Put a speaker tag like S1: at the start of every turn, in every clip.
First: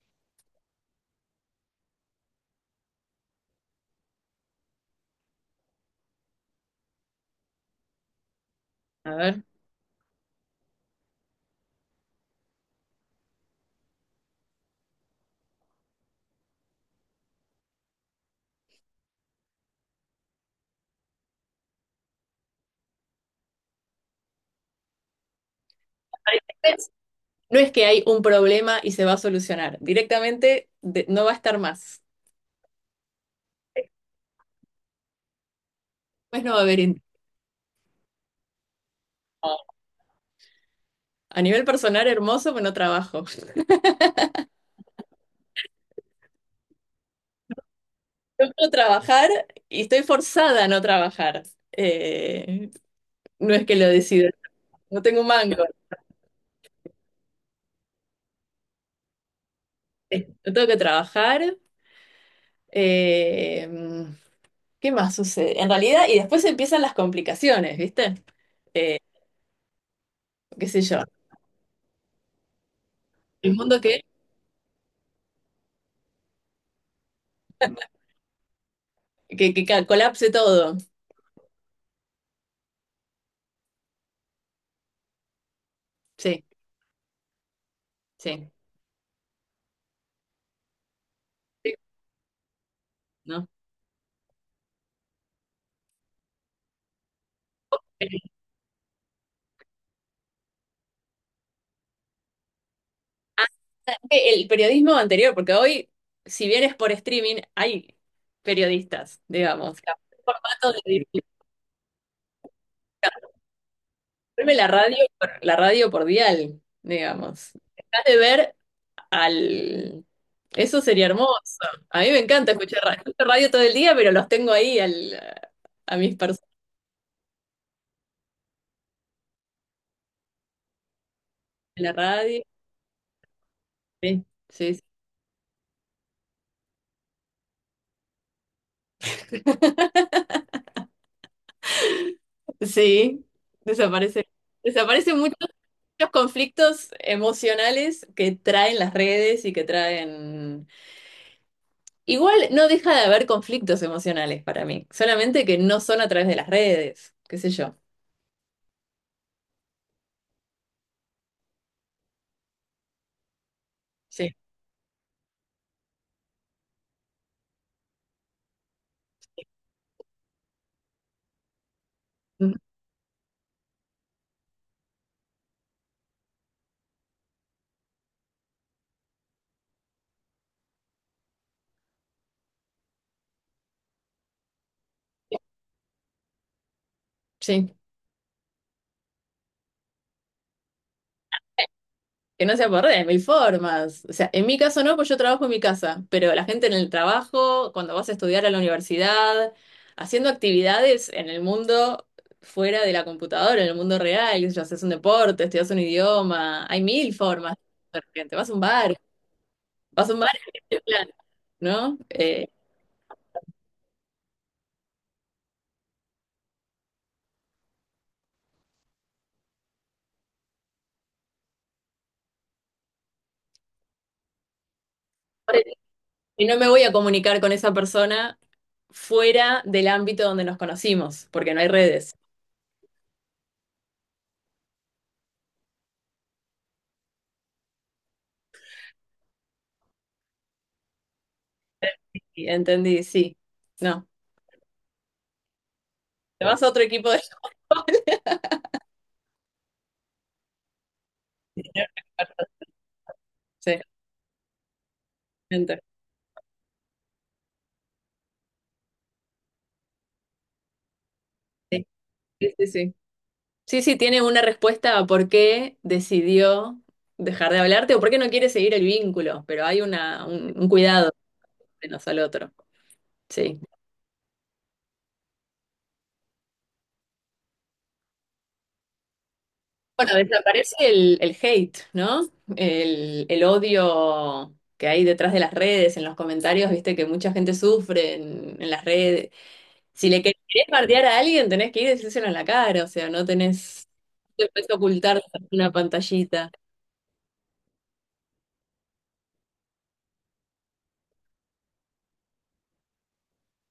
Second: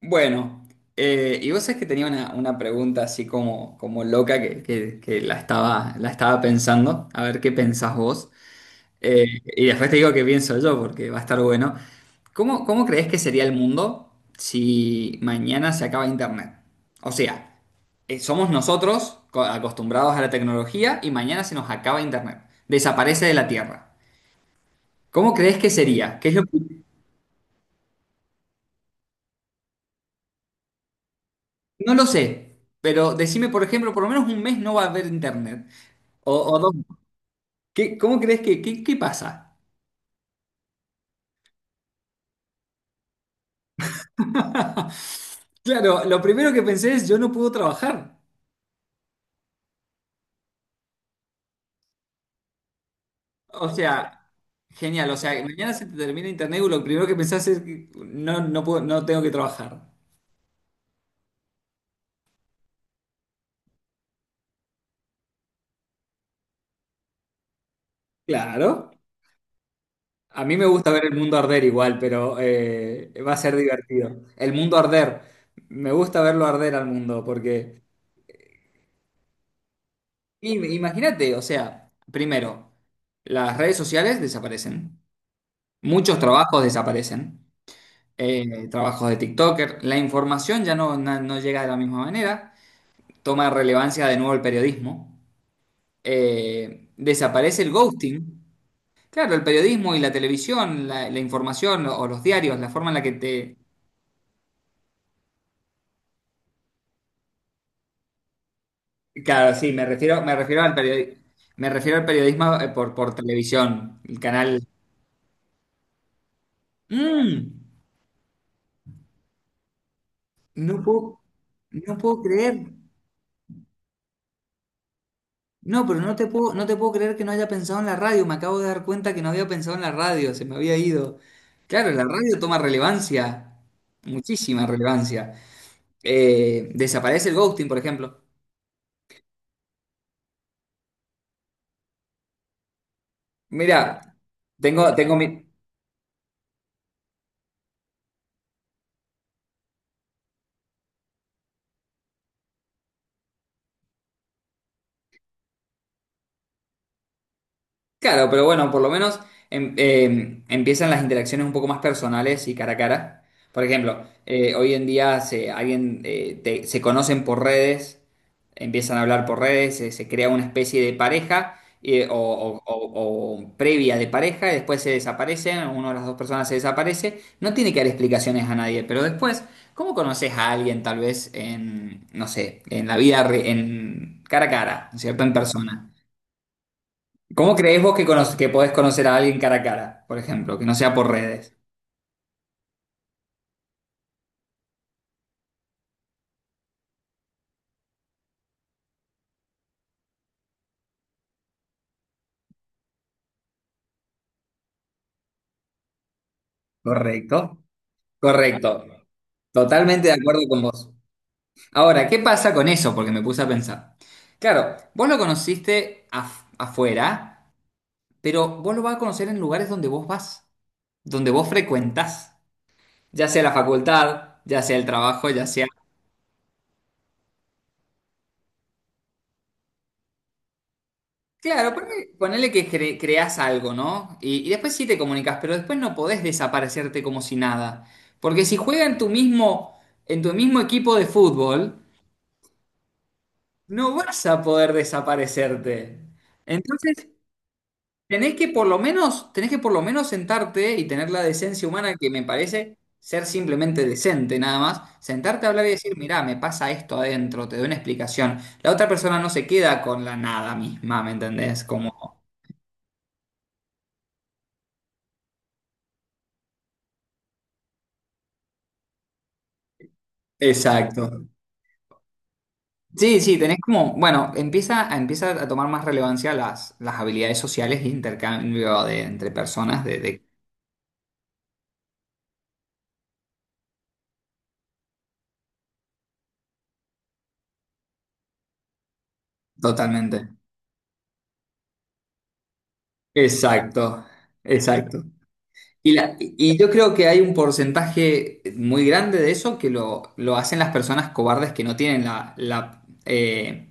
S1: Bueno, y vos sabés que tenía una pregunta así como loca que la estaba pensando, a ver qué pensás vos.
S2: A
S1: Eh,
S2: ver.
S1: y después te digo qué pienso yo porque va a estar bueno. ¿Cómo, cómo creés que sería el mundo si mañana se acaba Internet? O sea, somos nosotros acostumbrados a la tecnología y mañana se nos acaba Internet. Desaparece de la Tierra. ¿Cómo crees que sería? ¿Qué es lo que-
S2: Es- No es que hay un problema y se va a solucionar. Directamente no va a estar
S1: No
S2: más.
S1: lo sé, pero decime, por ejemplo, por lo menos un mes no va a haber Internet.
S2: Pues no
S1: O
S2: va a
S1: dos.
S2: haber.
S1: ¿Qué- cómo crees que, qué, qué pasa?
S2: A nivel personal, hermoso, pero no trabajo.
S1: Claro, lo primero que pensé es, yo no puedo trabajar.
S2: Yo puedo trabajar y estoy forzada a no trabajar. Eh, no es
S1: O
S2: que lo
S1: sea,
S2: decido. No
S1: genial, o
S2: tengo un
S1: sea,
S2: mango.
S1: mañana se te termina internet y lo primero que pensás es, que no, no puedo, no tengo que trabajar.
S2: No tengo que trabajar. Eh, ¿Qué más sucede? En realidad, y después empiezan las complicaciones, ¿viste?
S1: Claro.
S2: Eh,
S1: A mí me
S2: Qué sé
S1: gusta
S2: yo.
S1: ver el mundo arder igual, pero va a ser
S2: El mundo que,
S1: divertido. El mundo arder. Me gusta verlo arder al mundo, porque
S2: que, que ca- colapse todo.
S1: imagínate, o sea, primero, las redes sociales desaparecen. Muchos
S2: Sí,
S1: trabajos desaparecen.
S2: sí.
S1: Eh, trabajos de TikToker. La información ya no llega de
S2: Sí,
S1: la misma manera. Toma
S2: ¿no?
S1: relevancia de nuevo el periodismo. Desaparece el ghosting. Claro, el periodismo y la televisión, la información o los diarios, la forma en la que te...
S2: El periodismo anterior, porque hoy, si bien es por streaming, hay periodistas,
S1: Claro, sí,
S2: digamos. Claro, El
S1: me refiero
S2: formato de
S1: me refiero al periodismo por televisión, el
S2: ponme
S1: canal...
S2: la radio, la radio por dial, digamos.
S1: Mm,
S2: Dejas de ver al. Eso
S1: no
S2: sería
S1: puedo,
S2: hermoso.
S1: no
S2: A mí me
S1: puedo
S2: encanta
S1: creer.
S2: escuchar radio, escucho radio todo el día, pero los tengo ahí al,
S1: No,
S2: a
S1: pero no
S2: mis
S1: te
S2: personas
S1: puedo, no te puedo creer que no haya pensado en la radio. Me acabo de dar cuenta que no había pensado en la radio, se me había ido.
S2: en
S1: Claro,
S2: la
S1: la radio
S2: radio.
S1: toma relevancia,
S2: Sí,
S1: muchísima
S2: sí, sí.
S1: relevancia. Desaparece el ghosting, por ejemplo.
S2: Sí,
S1: Mira,
S2: desaparece.
S1: tengo, tengo
S2: Desaparecen
S1: mi,
S2: muchos de los conflictos emocionales que traen las redes y que traen. Igual no deja de haber conflictos emocionales para mí, solamente que no son a través de las redes, qué sé yo.
S1: Claro, pero bueno, por lo menos empiezan las interacciones un poco más personales y cara a cara. Por ejemplo,
S2: Sí.
S1: hoy en día se, alguien, se conocen por redes, empiezan a hablar por redes, se crea una especie de pareja o,
S2: Mm,
S1: o previa de pareja y después se desaparecen, una de las dos personas se desaparece. No tiene que dar explicaciones a nadie, pero después, ¿cómo conoces a alguien tal vez en, no sé, en la vida, en cara a cara, ¿no es cierto? En persona. ¿Cómo
S2: sí,
S1: creéis vos que podés conocer a alguien cara a cara, por ejemplo, que no sea por redes?
S2: que no sea por redes, mil formas. O sea, en mi caso no, pues yo trabajo en mi casa, pero la gente en el trabajo, cuando vas a estudiar a la universidad, haciendo actividades en el mundo fuera de la computadora, en el mundo real, qué sé yo, haces un deporte, estudias un idioma, hay mil formas
S1: Correcto,
S2: de repente. Vas a un
S1: correcto.
S2: bar,
S1: Totalmente
S2: vas
S1: de
S2: a un bar,
S1: acuerdo con
S2: en
S1: vos.
S2: plan, ¿no?
S1: Ahora, ¿qué pasa con eso? Porque me puse a pensar. Claro, vos lo conociste afuera, pero vos lo vas a conocer en lugares donde vos vas, donde vos frecuentás, ya sea la facultad, ya sea el trabajo, ya sea
S2: Y no me voy a comunicar con esa persona fuera del ámbito donde nos conocimos, porque no hay
S1: Claro, ponele,
S2: redes.
S1: ponele que creás algo, ¿no? Y después sí te comunicas, pero después no podés desaparecerte como si nada. Porque si juega en tu mismo equipo de fútbol,
S2: Y entendí, sí.
S1: no
S2: No.
S1: vas a poder desaparecerte.
S2: Te vas a otro
S1: Entonces,
S2: equipo de.
S1: tenés que por lo menos, tenés que por lo menos sentarte y tener la decencia humana que me parece ser
S2: Sí,
S1: simplemente decente, nada más. Sentarte a hablar y
S2: entiendo.
S1: decir, mirá, me pasa esto adentro, te doy una explicación. La otra persona no se queda con la nada misma, ¿me entendés?
S2: Sí,
S1: Como.
S2: sí, sí. Sí, sí, sí, tiene una respuesta a por qué decidió dejar de hablarte o por qué no quiere seguir el vínculo, pero hay un cuidado
S1: Exacto.
S2: menos al otro.
S1: Sí, sí, tenés
S2: Sí.
S1: como, bueno, empieza a, empieza a tomar más relevancia las habilidades sociales e intercambio de, entre personas
S2: Bueno,
S1: de-
S2: desaparece el hate, ¿no? El odio que hay detrás de las redes, en los comentarios, viste que mucha gente sufre en las redes. Si le
S1: totalmente.
S2: querés bardear a alguien, tenés que ir y decírselo en la cara, o sea,
S1: Exacto,
S2: no te puedes
S1: exacto.
S2: ocultar tras una pantallita.
S1: Y yo creo que hay un porcentaje muy grande de eso que lo hacen las personas cobardes que no tienen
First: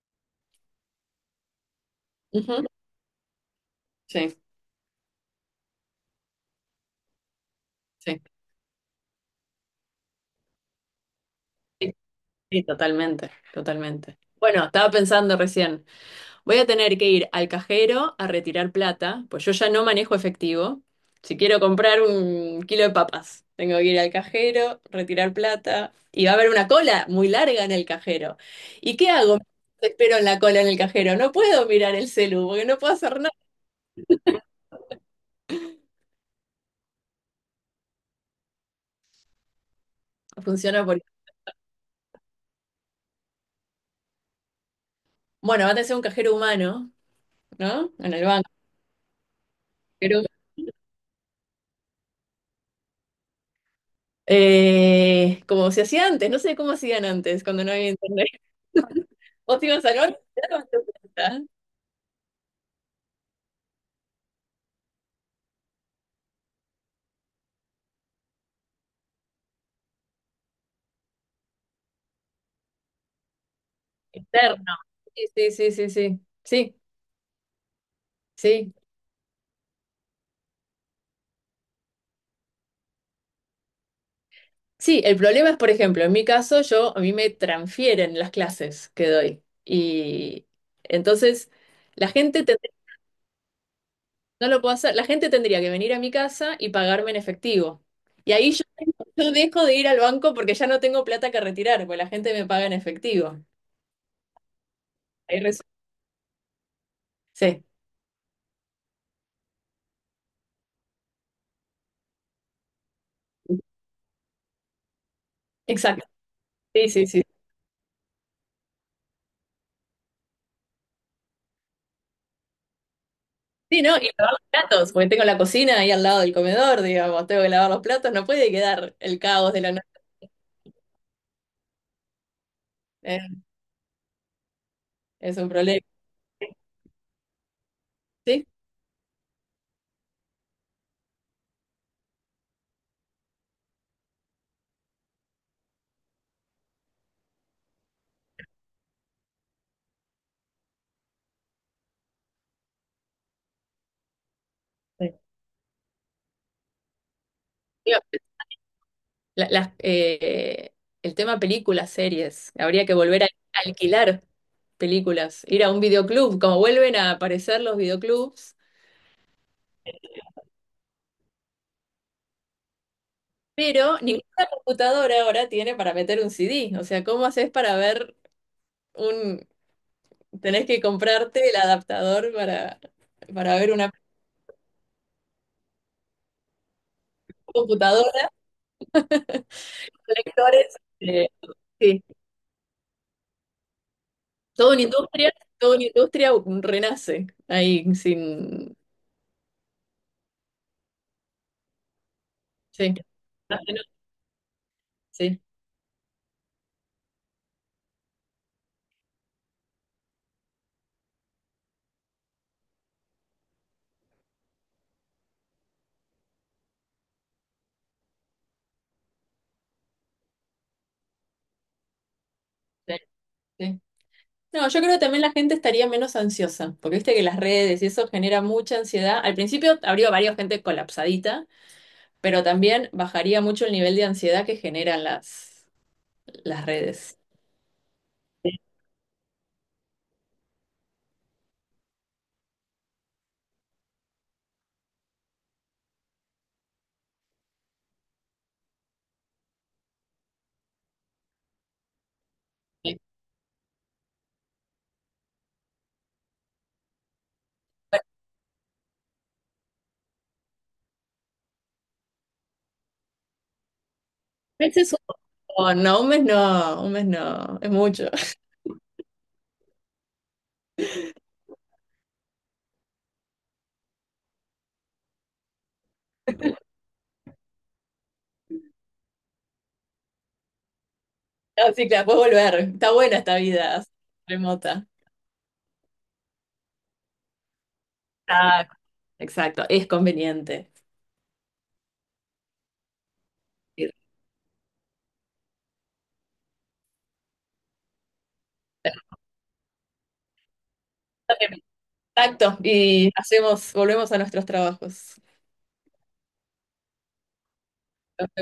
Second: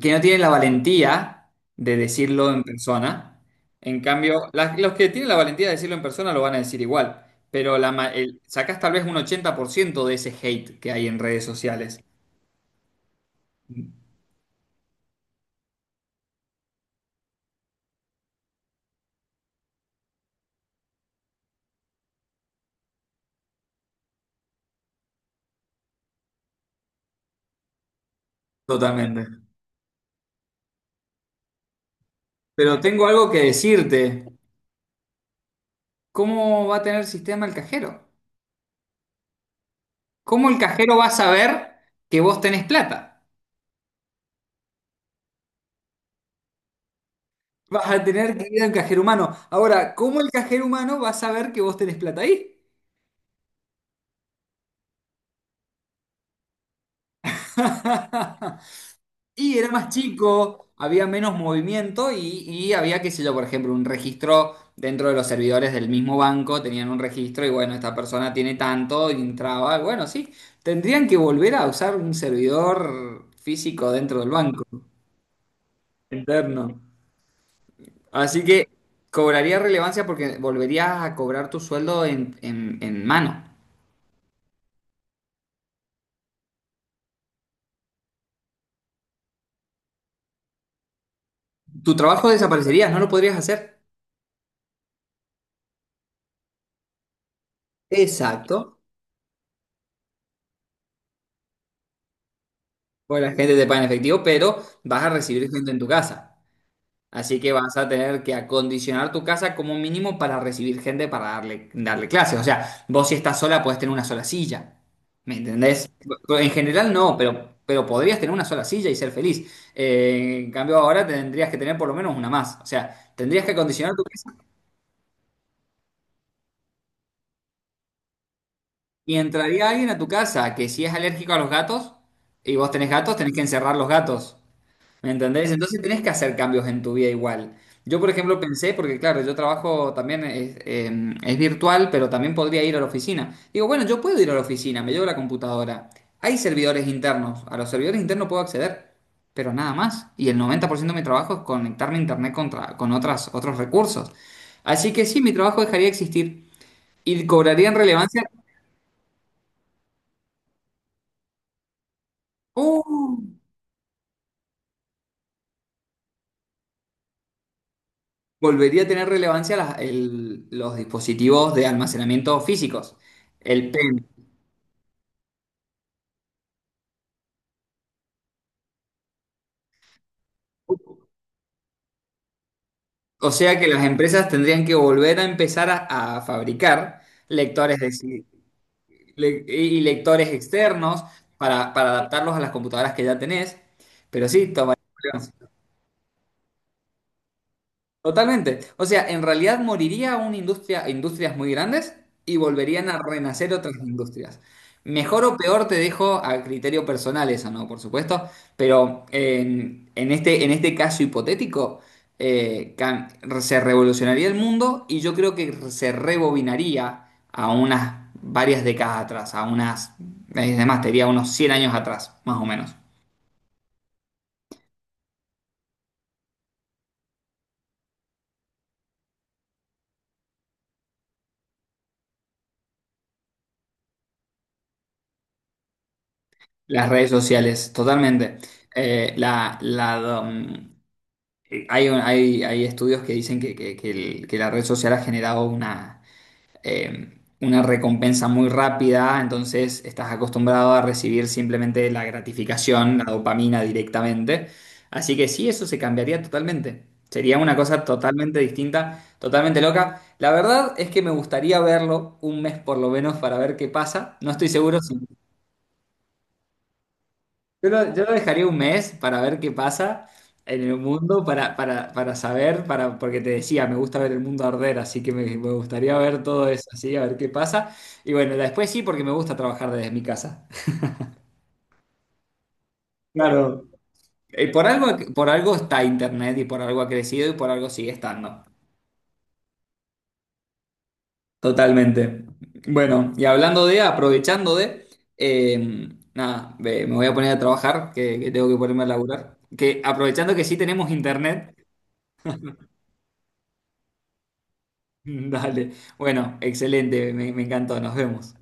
S1: que no tienen la valentía de decirlo en
S2: Ujú,
S1: persona. En
S2: sí,
S1: cambio, los que tienen la valentía de decirlo en persona lo van a decir igual, pero
S2: sí,
S1: sacás tal vez un 80% de ese hate que hay en redes
S2: sí,
S1: sociales.
S2: sí, totalmente, totalmente. Bueno, estaba pensando recién, voy a tener que ir al cajero a retirar plata, pues yo ya no manejo efectivo. Si quiero comprar un kilo de papas, tengo que ir al cajero, retirar plata, y va a haber una cola muy larga en el cajero. ¿Y qué hago?
S1: Totalmente.
S2: Espero en la cola en el cajero. No puedo mirar el celu, porque no
S1: Pero
S2: puedo
S1: tengo
S2: hacer
S1: algo
S2: nada.
S1: que decirte. ¿Cómo va a tener sistema el cajero? ¿Cómo el
S2: Funciona
S1: cajero
S2: porque,
S1: va a saber que vos tenés plata?
S2: bueno, va a tener un cajero humano,
S1: Vas
S2: ¿no?
S1: a
S2: En el
S1: tener que
S2: banco.
S1: ir al cajero humano. Ahora, ¿cómo
S2: Pero,
S1: el cajero humano va a saber que vos tenés plata ahí?
S2: como se hacía antes, no sé cómo hacían antes cuando no había internet.
S1: Y
S2: Vos
S1: era
S2: ibas
S1: más
S2: al banco y te
S1: chico,
S2: dabas tu
S1: había menos
S2: plata.
S1: movimiento y había, qué sé yo, por ejemplo, un registro dentro de los servidores del mismo banco, tenían un registro y bueno, esta persona tiene tanto, y entraba, bueno, sí, tendrían que volver a usar un servidor físico dentro del
S2: Externo.
S1: banco,
S2: Sí, sí, sí, sí, sí.
S1: interno.
S2: Sí,
S1: Así que
S2: sí.
S1: cobraría relevancia porque volverías a cobrar tu sueldo en mano.
S2: Sí, el problema es, por ejemplo, en mi caso, yo, a mí me transfieren las clases que doy. Y entonces,
S1: Tu
S2: la
S1: trabajo
S2: gente
S1: desaparecería, no lo podrías hacer.
S2: no lo puedo hacer. La gente tendría que venir a mi casa y pagarme en efectivo. Y ahí yo,
S1: Exacto.
S2: yo dejo de ir al banco porque ya no tengo plata que retirar, porque la gente me paga en
S1: Bueno, la
S2: efectivo.
S1: gente te paga en efectivo, pero vas a
S2: Ahí
S1: recibir
S2: resu-
S1: gente en tu casa. Así que
S2: Sí,
S1: vas a tener que acondicionar tu casa como mínimo para recibir gente para darle clases. O sea, vos si estás sola podés tener una sola silla. ¿Me entendés?
S2: exacto.
S1: En
S2: Sí,
S1: general
S2: sí,
S1: no,
S2: sí.
S1: pero podrías tener una sola silla y ser feliz. En cambio ahora tendrías que tener por lo menos una más. O sea, tendrías que
S2: Sí,
S1: acondicionar
S2: ¿no?
S1: tu
S2: Y lavar
S1: casa
S2: los platos, porque tengo la cocina ahí al lado del comedor, digamos, tengo que lavar los platos, no puede quedar
S1: y
S2: el caos de
S1: entraría
S2: la noche.
S1: alguien a tu casa que si es alérgico a los gatos y vos tenés gatos,
S2: Eh,
S1: tenés que encerrar los gatos. ¿Me
S2: es un
S1: entendés? Entonces
S2: problema.
S1: tenés que hacer cambios en tu vida igual. Yo, por ejemplo,
S2: Sí.
S1: pensé, porque claro, yo trabajo también, es, es virtual, pero también podría ir a la oficina. Digo, bueno, yo puedo ir a la oficina, me llevo la computadora. Hay servidores internos, a los servidores internos puedo acceder, pero nada más. Y el 90% de mi trabajo es conectarme a internet contra, con otras, otros recursos. Así que sí, mi trabajo dejaría de existir y cobraría
S2: Sí.
S1: relevancia,
S2: La- las, eh, el tema películas, series. Habría que
S1: ¡Uh!
S2: volver a alquilar películas, ir a un videoclub, como vuelven a aparecer los videoclubs.
S1: Volvería a tener relevancia los dispositivos de almacenamiento físicos. El P
S2: Pero ninguna computadora ahora tiene para meter un CD. O sea, ¿cómo haces para ver un? Tenés que comprarte el adaptador para,
S1: O
S2: para
S1: sea que
S2: ver
S1: las
S2: una
S1: empresas tendrían que volver a empezar a fabricar lectores de
S2: computadora,
S1: y lectores
S2: lectores.
S1: externos para
S2: Sí,
S1: adaptarlos a las computadoras que ya tenés. Pero sí,
S2: toda
S1: toma.
S2: una industria, toda una industria renace ahí
S1: Totalmente.
S2: sin.
S1: O sea, en realidad moriría una industria, industrias muy grandes y volverían
S2: Sí,
S1: a renacer otras
S2: sí,
S1: industrias. Mejor o
S2: sí.
S1: peor te dejo a criterio personal eso, ¿no? Por supuesto. Pero en este caso hipotético, eh, cam- se revolucionaría el mundo y yo creo que se rebobinaría a unas varias décadas atrás, a unas, además, te diría unos 100 años atrás, más o menos.
S2: Sí. Sí. No, yo creo que también la gente estaría menos ansiosa, porque viste que las redes y eso genera mucha ansiedad. Al principio habría varias gente colapsadita, pero también bajaría mucho el nivel de ansiedad que generan las
S1: Las redes
S2: redes.
S1: sociales, totalmente.
S2: Sí.
S1: Eh, la, la, um, Hay, hay estudios que dicen que, que la red social ha generado una recompensa muy rápida, entonces estás acostumbrado a recibir simplemente la gratificación,
S2: Bueno,
S1: la dopamina directamente. Así que sí, eso se cambiaría totalmente. Sería una cosa totalmente distinta, totalmente loca. La verdad es que me gustaría verlo un mes por lo menos para ver qué pasa. No estoy seguro
S2: meses
S1: si
S2: un montón, no, un mes no, un mes no, es
S1: yo
S2: mucho.
S1: lo dejaría un mes para ver qué pasa en el mundo, para saber, para, porque te decía, me gusta ver el mundo arder, así que me gustaría ver todo eso, así, a ver qué pasa. Y bueno, después sí, porque me gusta trabajar desde mi casa.
S2: No, sí, claro, puedes volver. Está buena esta
S1: Claro.
S2: vida
S1: Por
S2: remota.
S1: algo, por algo está Internet y por algo ha crecido y por algo sigue estando.
S2: Ah, exacto, es conveniente.
S1: Totalmente. Bueno, y hablando de,
S2: Sí,
S1: aprovechando de, eh, nada, ve, me voy a poner a trabajar, que tengo que ponerme a
S2: estamos
S1: laburar. Que aprovechando que sí tenemos Internet.
S2: en contacto y hacemos, volvemos a nuestros trabajos.
S1: Dale. Bueno, excelente, me encantó, nos vemos.